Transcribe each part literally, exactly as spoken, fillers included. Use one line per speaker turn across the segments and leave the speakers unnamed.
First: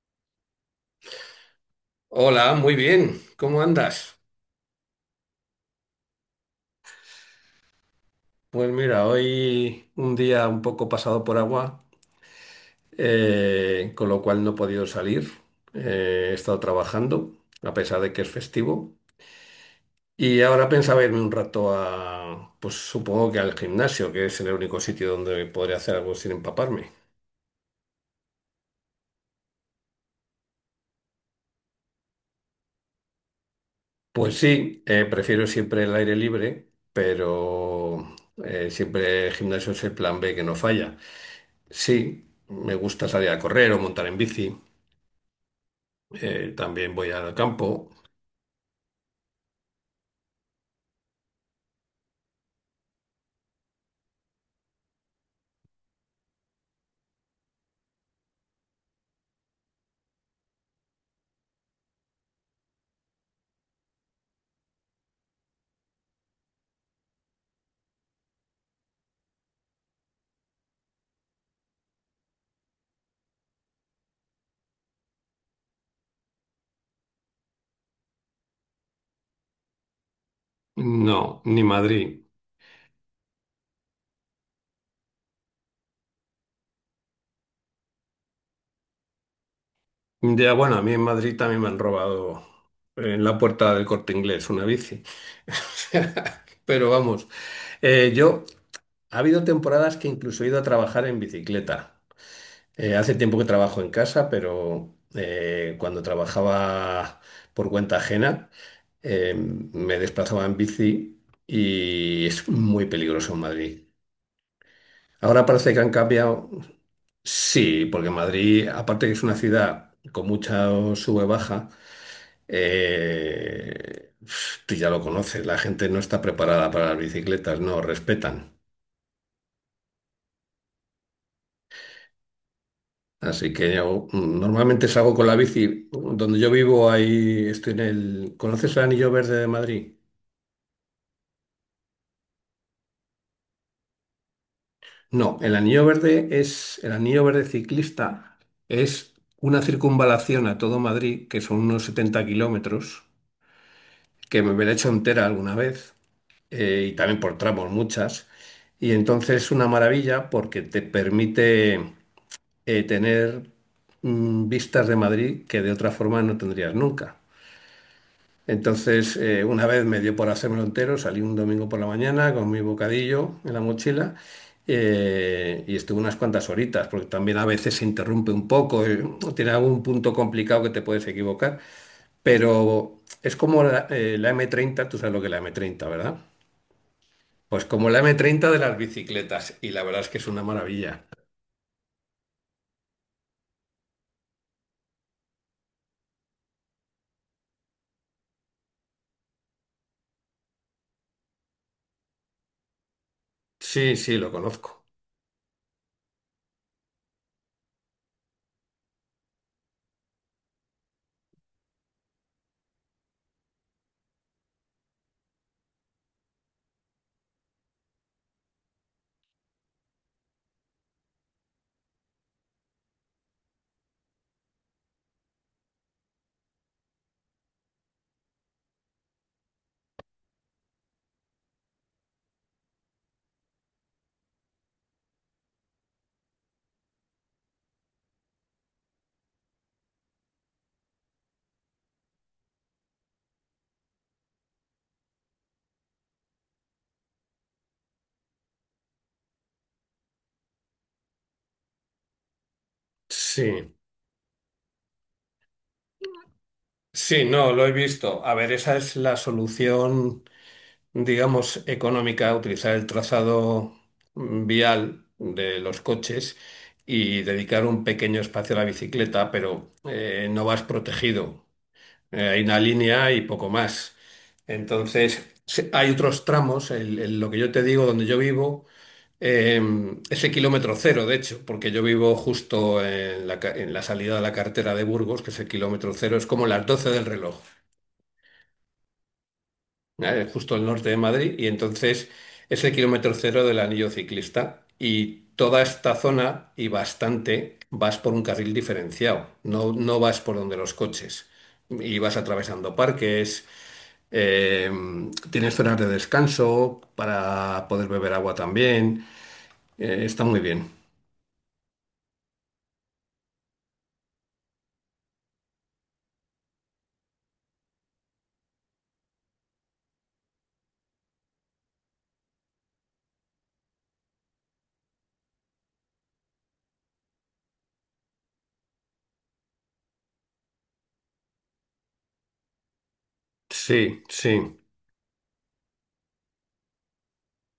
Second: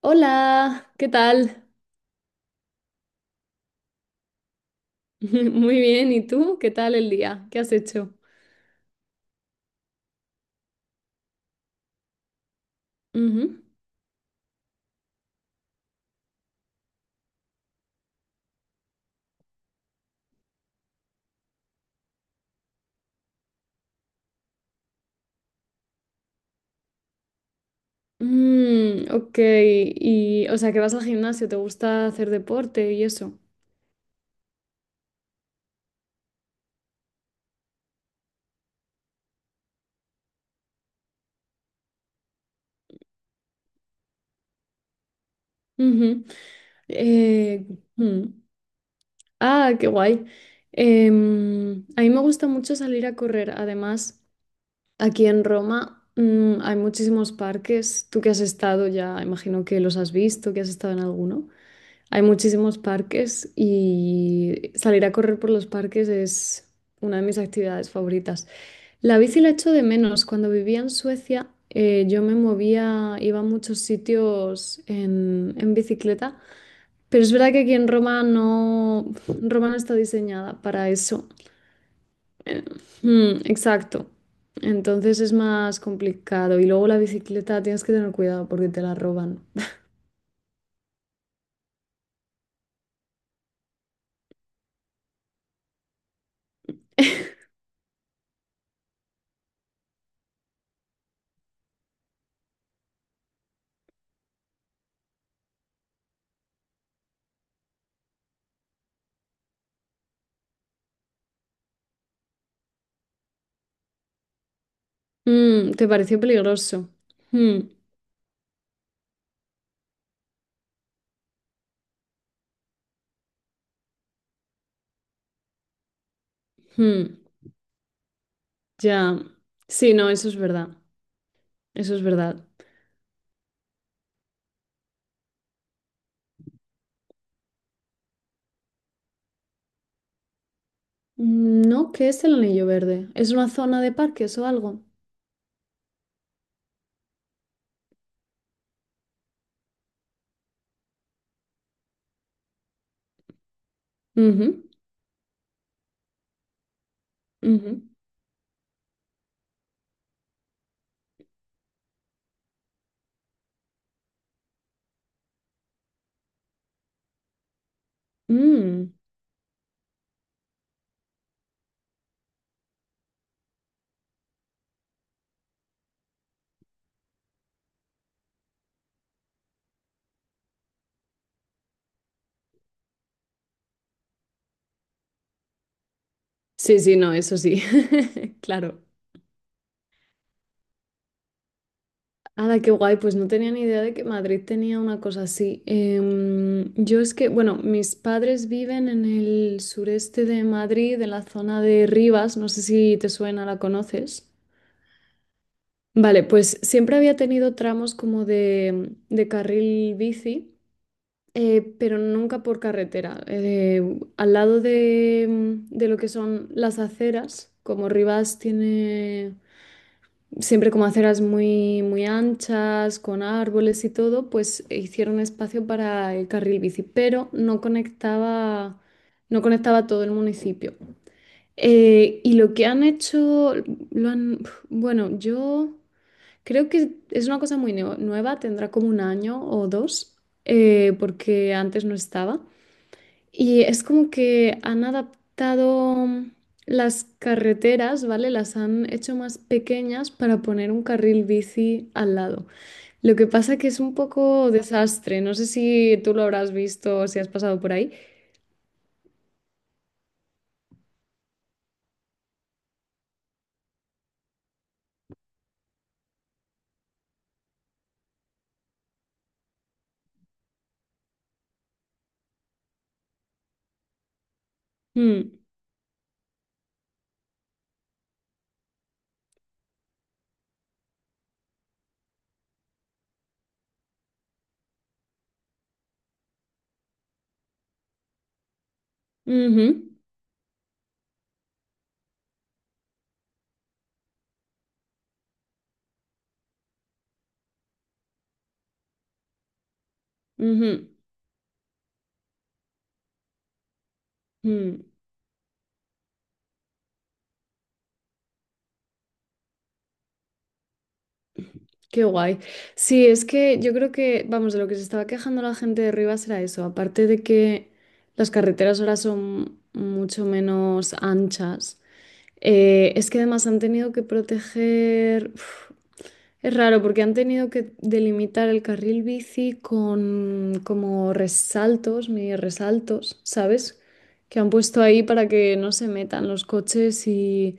Hola, ¿qué tal?
Hola, muy bien. ¿Cómo andas?
Muy bien, ¿y tú? ¿Qué tal el día? ¿Qué has hecho?
Pues mira, hoy un día un poco pasado por agua,
Ujú.
eh, con lo cual no he podido salir. Eh, he estado trabajando, a pesar de que es festivo. Y ahora pensaba irme un rato a, pues supongo que al gimnasio, que es el único sitio donde podré hacer algo sin empaparme.
Mm, ok, y o sea que vas al gimnasio, ¿te gusta hacer deporte y eso?
Pues sí, eh, prefiero siempre el aire libre, pero eh, siempre el gimnasio es el plan B que no falla. Sí, me gusta salir a correr o montar en bici.
Ujú.
Eh, también voy al
Eh,
campo.
mm. Ah, qué guay. Em, a mí me gusta mucho salir a correr. Además, aquí en Roma, mm, hay muchísimos parques. Tú que has estado ya, imagino que los has visto, que has estado en alguno. Hay muchísimos parques y salir a correr por los parques es una de mis actividades favoritas. La bici la echo de menos. Cuando vivía en Suecia, eh, yo me movía, iba a muchos sitios en, en bicicleta, pero es verdad que aquí en Roma no, Roma no está diseñada para eso.
No, ni Madrid.
Eh, mm, exacto. Entonces es más complicado. Y luego la bicicleta tienes que tener cuidado porque te la roban.
Ya, bueno, a mí en Madrid también me han robado en la puerta del Corte Inglés una bici. O sea, pero vamos, eh, yo ha habido temporadas que incluso he ido a trabajar en bicicleta. Eh, hace tiempo que trabajo en casa, pero eh, cuando trabajaba por cuenta ajena, eh, me desplazaba en bici y es muy peligroso en Madrid. Ahora
Mm,
parece que
¿te
han
pareció
cambiado.
peligroso? Mm,
Sí, porque Madrid, aparte que es una ciudad con mucha sube-baja, eh, tú ya lo conoces, la gente no está preparada para las
mm.
bicicletas, no respetan.
Ya, sí, no, eso es verdad, eso es verdad.
Así que yo mm, normalmente salgo con la bici. Donde yo vivo, ahí estoy en el... ¿Conoces el Anillo Verde de Madrid?
Mm, no, ¿qué es el Anillo Verde? ¿Es una zona de parques o algo?
No, el Anillo Verde es el Anillo Verde ciclista, es una circunvalación a todo Madrid, que son unos setenta kilómetros, que
Ujú,
me la he hecho entera alguna vez, eh, y también por tramos
ujú.
muchas. Y entonces es una maravilla porque te permite eh, tener mm, vistas de Madrid que de otra forma no tendrías nunca.
Mm.
Entonces, eh, una vez me dio por hacérmelo entero, salí un domingo por la mañana con mi bocadillo en la mochila, eh, y estuve unas cuantas horitas, porque también a veces se interrumpe un poco, eh, tiene algún punto complicado que te puedes equivocar, pero es como la, eh, la m treinta, tú sabes lo que es la m treinta, ¿verdad?
Sí, sí, no, eso sí,
Pues como la m treinta de las
claro.
bicicletas, y la verdad es que es una maravilla.
Ala, qué guay, pues no tenía ni idea de que Madrid tenía una cosa así. Em, yo es que, bueno, mis padres viven en el sureste de Madrid, en la zona de Rivas, no sé si te suena, la
Sí, sí,
conoces.
lo conozco.
Vale, pues siempre había tenido tramos como de, de carril bici. Eh, pero nunca por carretera. Eh, al lado de, mm, de lo que son las aceras, como Rivas tiene siempre como aceras muy, muy anchas, con árboles y todo, pues hicieron espacio para el carril bici, pero no conectaba, no conectaba todo el municipio. Eh, y lo que han hecho, lo han, bueno, yo creo que es una cosa muy neo- nueva, tendrá como un año o dos, eh, porque antes no estaba. Y es como que han adaptado las carreteras, ¿vale? Las han hecho más pequeñas para poner un carril bici al lado. Lo que
Sí,
pasa que es un poco desastre. No sé si tú lo habrás visto o si
sí,
has
no,
pasado
lo he
por ahí.
visto. A ver, esa es la solución, digamos, económica, utilizar el trazado mm, vial de los coches y dedicar un pequeño espacio a la bicicleta, pero eh, no vas protegido. Eh, hay una línea y poco más. Entonces,
Mm,
sí, hay otros tramos, el- el- lo que yo te digo, donde yo vivo. Eh, es el kilómetro cero, de hecho, porque yo vivo justo en la, ca- en la salida de la carretera de Burgos, que es el kilómetro cero, es como las doce del reloj,
ujú,
¿vale? Justo al norte de Madrid, y entonces es el kilómetro cero del anillo ciclista. Y toda esta zona y bastante vas por un carril diferenciado, no, no vas por donde
ujú,
los coches, y vas atravesando parques. Eh,
mm.
Tienes zonas de descanso para poder beber agua también. Eh, está muy bien.
Qué guay. Sí, es que yo creo que, vamos, de lo que se estaba quejando la gente de Rivas era eso. Aparte de que las carreteras ahora son mucho menos anchas. Eh, es que además han tenido que proteger... Uf, es raro porque han tenido que delimitar el carril bici con como resaltos, mini resaltos, ¿sabes?
Sí,
Que han
sí.
puesto ahí para que no se metan los coches y...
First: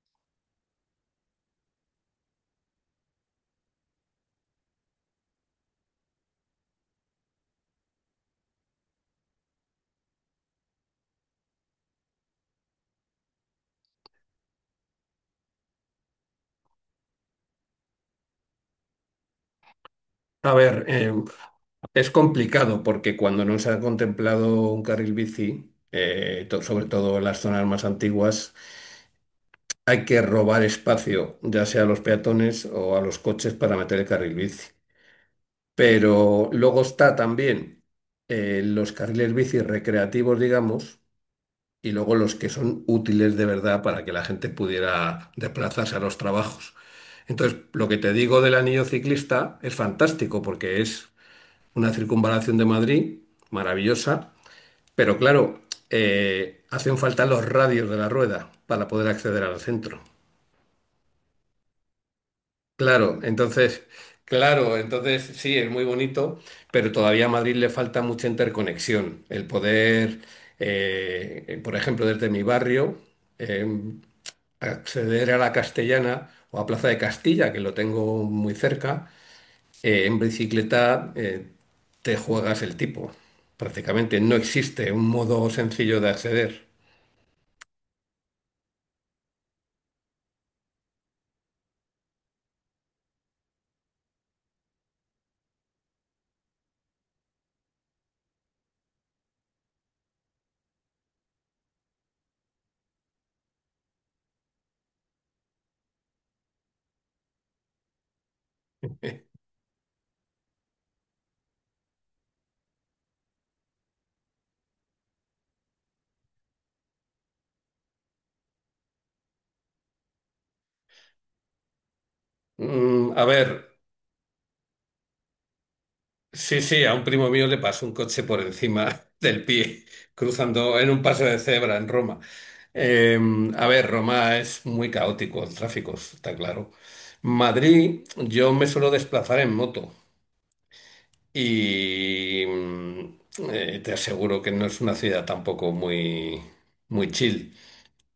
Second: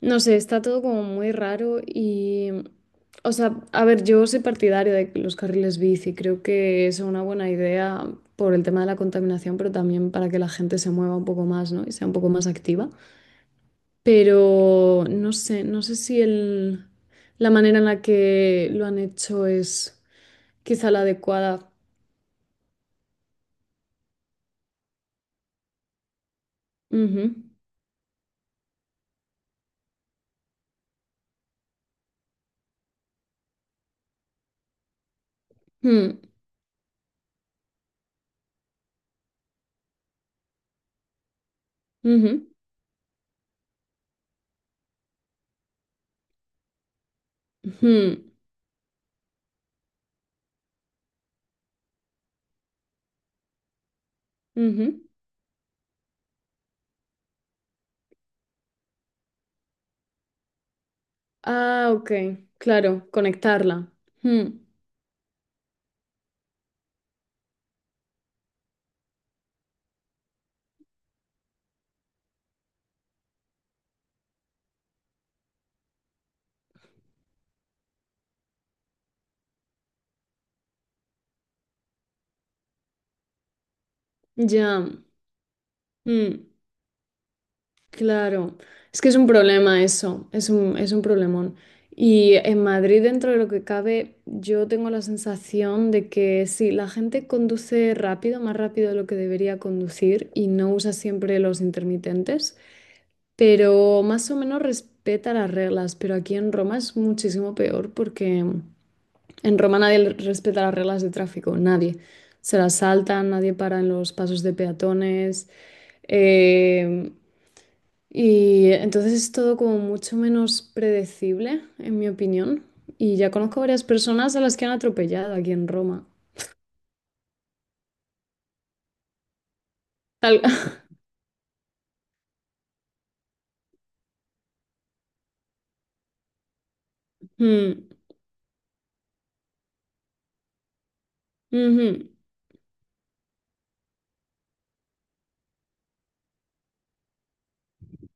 No sé, está todo como muy raro y... O sea, a ver, yo soy partidaria de los carriles bici, creo que es una buena idea por el tema de la contaminación, pero también para que la gente se mueva un poco más, ¿no? Y sea un poco más activa, pero no sé, no sé si el, la manera en la que lo han hecho es
A ver,
quizá la
eh,
adecuada.
es complicado porque cuando no se ha contemplado un carril bici, eh, to- sobre todo
Ujú,
en las zonas más antiguas, hay que robar espacio, ya sea a los peatones o a los coches para meter el carril bici.
mm,
Pero luego está también eh, los carriles bici recreativos, digamos, y luego los
ujú,
que son útiles de verdad para que la gente pudiera desplazarse a los trabajos. Entonces, lo que te
ujú,
digo del anillo ciclista es fantástico porque es una circunvalación de Madrid, maravillosa,
ujú.
pero claro, eh, hacen falta los radios de la rueda para poder acceder al centro.
Ah, ok, claro,
Claro, entonces,
conectarla. Mm.
claro, entonces sí, es muy bonito, pero todavía a Madrid le falta mucha interconexión. El poder, eh, por ejemplo, desde mi barrio, eh, acceder a la Castellana o a Plaza de Castilla, que lo tengo muy cerca. Eh, en bicicleta eh, te juegas el tipo. Prácticamente no
Ya.
existe un modo sencillo de
Mm.
acceder.
Claro, es que es un problema eso, es un, es un problemón. Y en Madrid, dentro de lo que cabe, yo tengo la sensación de que sí, la gente conduce rápido, más rápido de lo que debería conducir y no usa siempre los intermitentes, pero más o menos respeta las reglas. Pero aquí en Roma es muchísimo peor porque en Roma nadie le- respeta las reglas de tráfico, nadie. Se las saltan, nadie para en los pasos de peatones. Em, y entonces es todo como mucho menos predecible, en mi opinión.
Mm,
Y
a
ya
ver,
conozco varias personas a las que han atropellado aquí en Roma.
sí, sí, a un primo mío le pasó un coche por encima del pie,
Tal-
cruzando en un paso de cebra en Roma. Eh, a ver, Roma es muy caótico el tráfico, está claro.
Mm,
Madrid, yo me suelo desplazar en moto
ujú.
y mm, eh, te aseguro que no es una ciudad tampoco muy, muy chill.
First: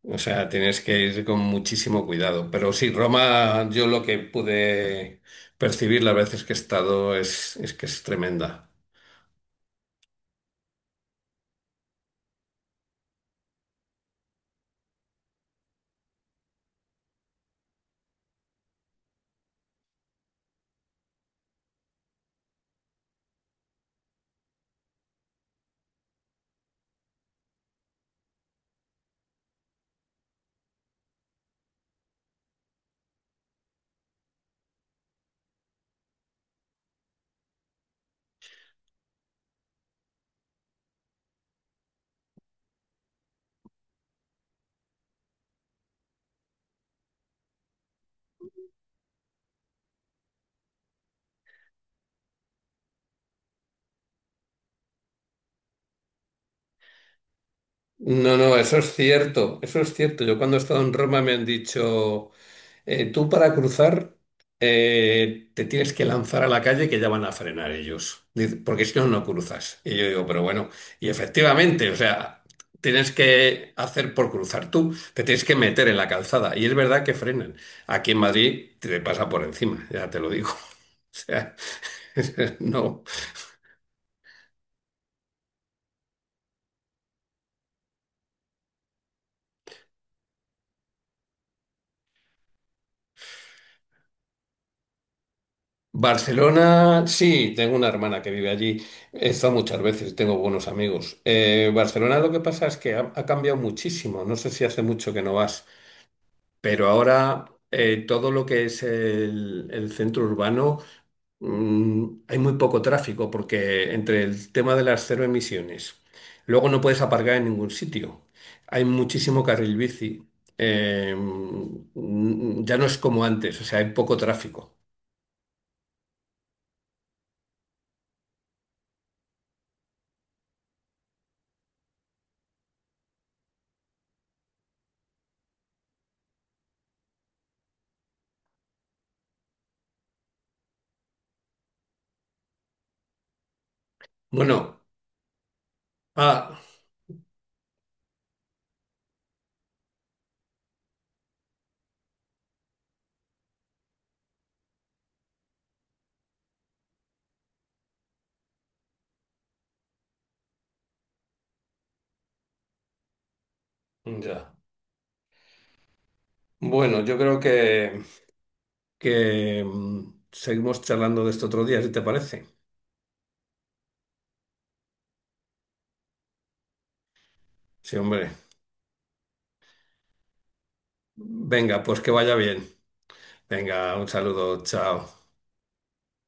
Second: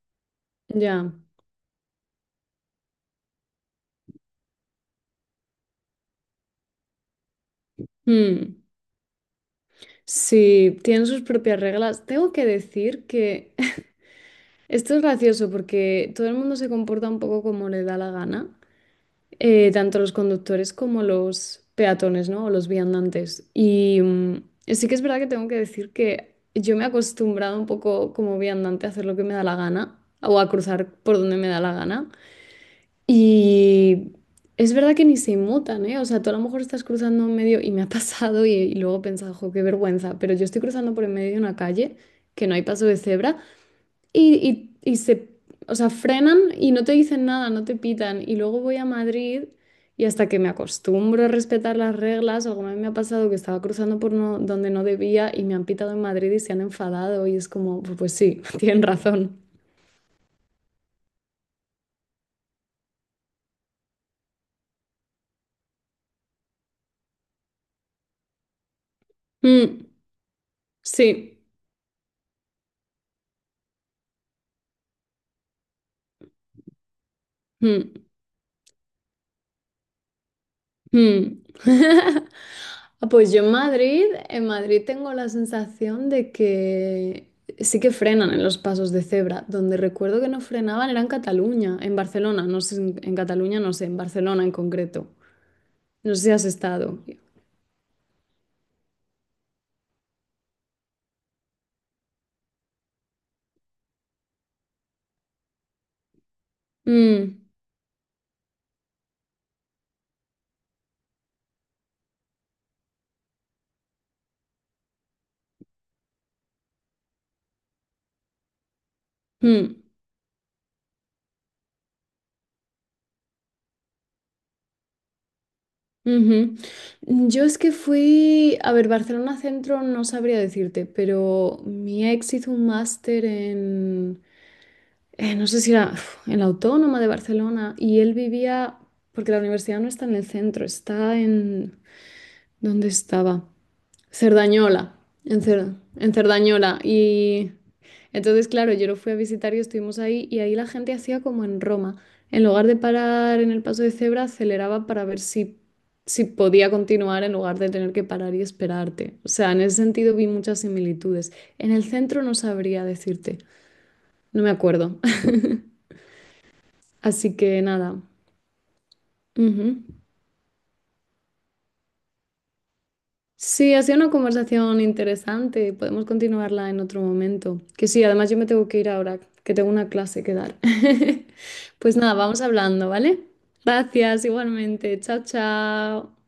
O sea, tienes que
Ya.
ir con muchísimo cuidado. Pero sí, Roma, yo lo que pude percibir las veces que he estado es, es que es
Mm.
tremenda.
Sí, tienen sus propias reglas. Tengo que decir que esto es gracioso porque todo el mundo se comporta un poco como le da la gana. Eh, tanto los conductores como los peatones, ¿no? O los viandantes. Y mm, sí que es verdad que tengo que decir que yo me he acostumbrado un poco como viandante a hacer lo que me da la gana o a cruzar por donde me da la gana. Y es verdad que ni se inmutan, ¿eh? O sea, tú a lo mejor estás cruzando en medio y me ha pasado y, y luego he pensado, jo, qué vergüenza, pero yo estoy cruzando por en medio de una calle que no hay paso de cebra. Y, y- y se, o sea, frenan y no te dicen nada, no te pitan. Y luego voy a Madrid y hasta que me acostumbro a respetar las reglas, alguna vez me ha pasado que estaba cruzando por no- donde no debía y me han pitado en Madrid y se han enfadado y es como, pues, pues
No,
sí,
no, eso
tienen
es
razón.
cierto, eso es cierto. Yo cuando he estado en Roma me han dicho... Eh, tú para cruzar, eh, te tienes que lanzar a la calle que ya van a frenar ellos, dice, porque si no, no cruzas.
Mm,
Y yo digo, pero bueno, y
sí.
efectivamente, o sea, tienes que hacer por cruzar tú, te tienes que meter en la calzada. Y es verdad que frenan.
Mm,
Aquí en Madrid te pasa por encima, ya te lo digo. O
mm.
sea, no.
Ah, pues yo en Madrid, en Madrid tengo la sensación de que sí que frenan en los pasos de cebra. Donde recuerdo que no frenaban era en Cataluña, en Barcelona, no sé, en, en Cataluña no sé, en Barcelona en concreto. No sé si has estado.
Barcelona, sí, tengo una hermana que vive allí. He estado muchas veces, tengo buenos amigos. Eh, Barcelona, lo que pasa es que ha, ha cambiado muchísimo. No sé si hace mucho que no vas, pero
Mm,
ahora eh, todo lo que es el, el centro urbano, mm, hay muy poco tráfico porque entre el tema de las cero emisiones, luego no puedes aparcar en ningún sitio. Hay muchísimo carril
mm,
bici. Eh, mm, ya no es como antes, o sea, hay poco tráfico.
ujú. Yo es que fui, a ver, Barcelona Centro no sabría decirte, pero mi ex hizo un máster en eh, no sé si era uf, en la Autónoma de Barcelona, y él vivía, porque la universidad no está en el centro, está en, ¿dónde estaba?
Bueno,
Cerdañola, en, Cer- en
ah.
Cerdañola. Y entonces, claro, yo lo fui a visitar y estuvimos ahí, y ahí la gente hacía como en Roma. En lugar de parar en el paso de cebra, aceleraba para ver si, si podía continuar en lugar de tener que parar y esperarte. O sea, en ese sentido vi muchas similitudes. En el centro no sabría decirte, no me
Ya.
acuerdo.
Bueno, yo
Así
creo
que nada.
que, que
Ujú.
mm, seguimos charlando de esto otro día, si te parece.
Sí, ha sido una conversación interesante. Podemos continuarla en otro momento. Que
Sí,
sí, además
hombre.
yo me tengo que ir ahora, que tengo una clase que dar.
Venga,
Pues
pues que
nada,
vaya
vamos
bien.
hablando, ¿vale?
Venga, un
Gracias,
saludo,
igualmente.
chao.
Chao, chao.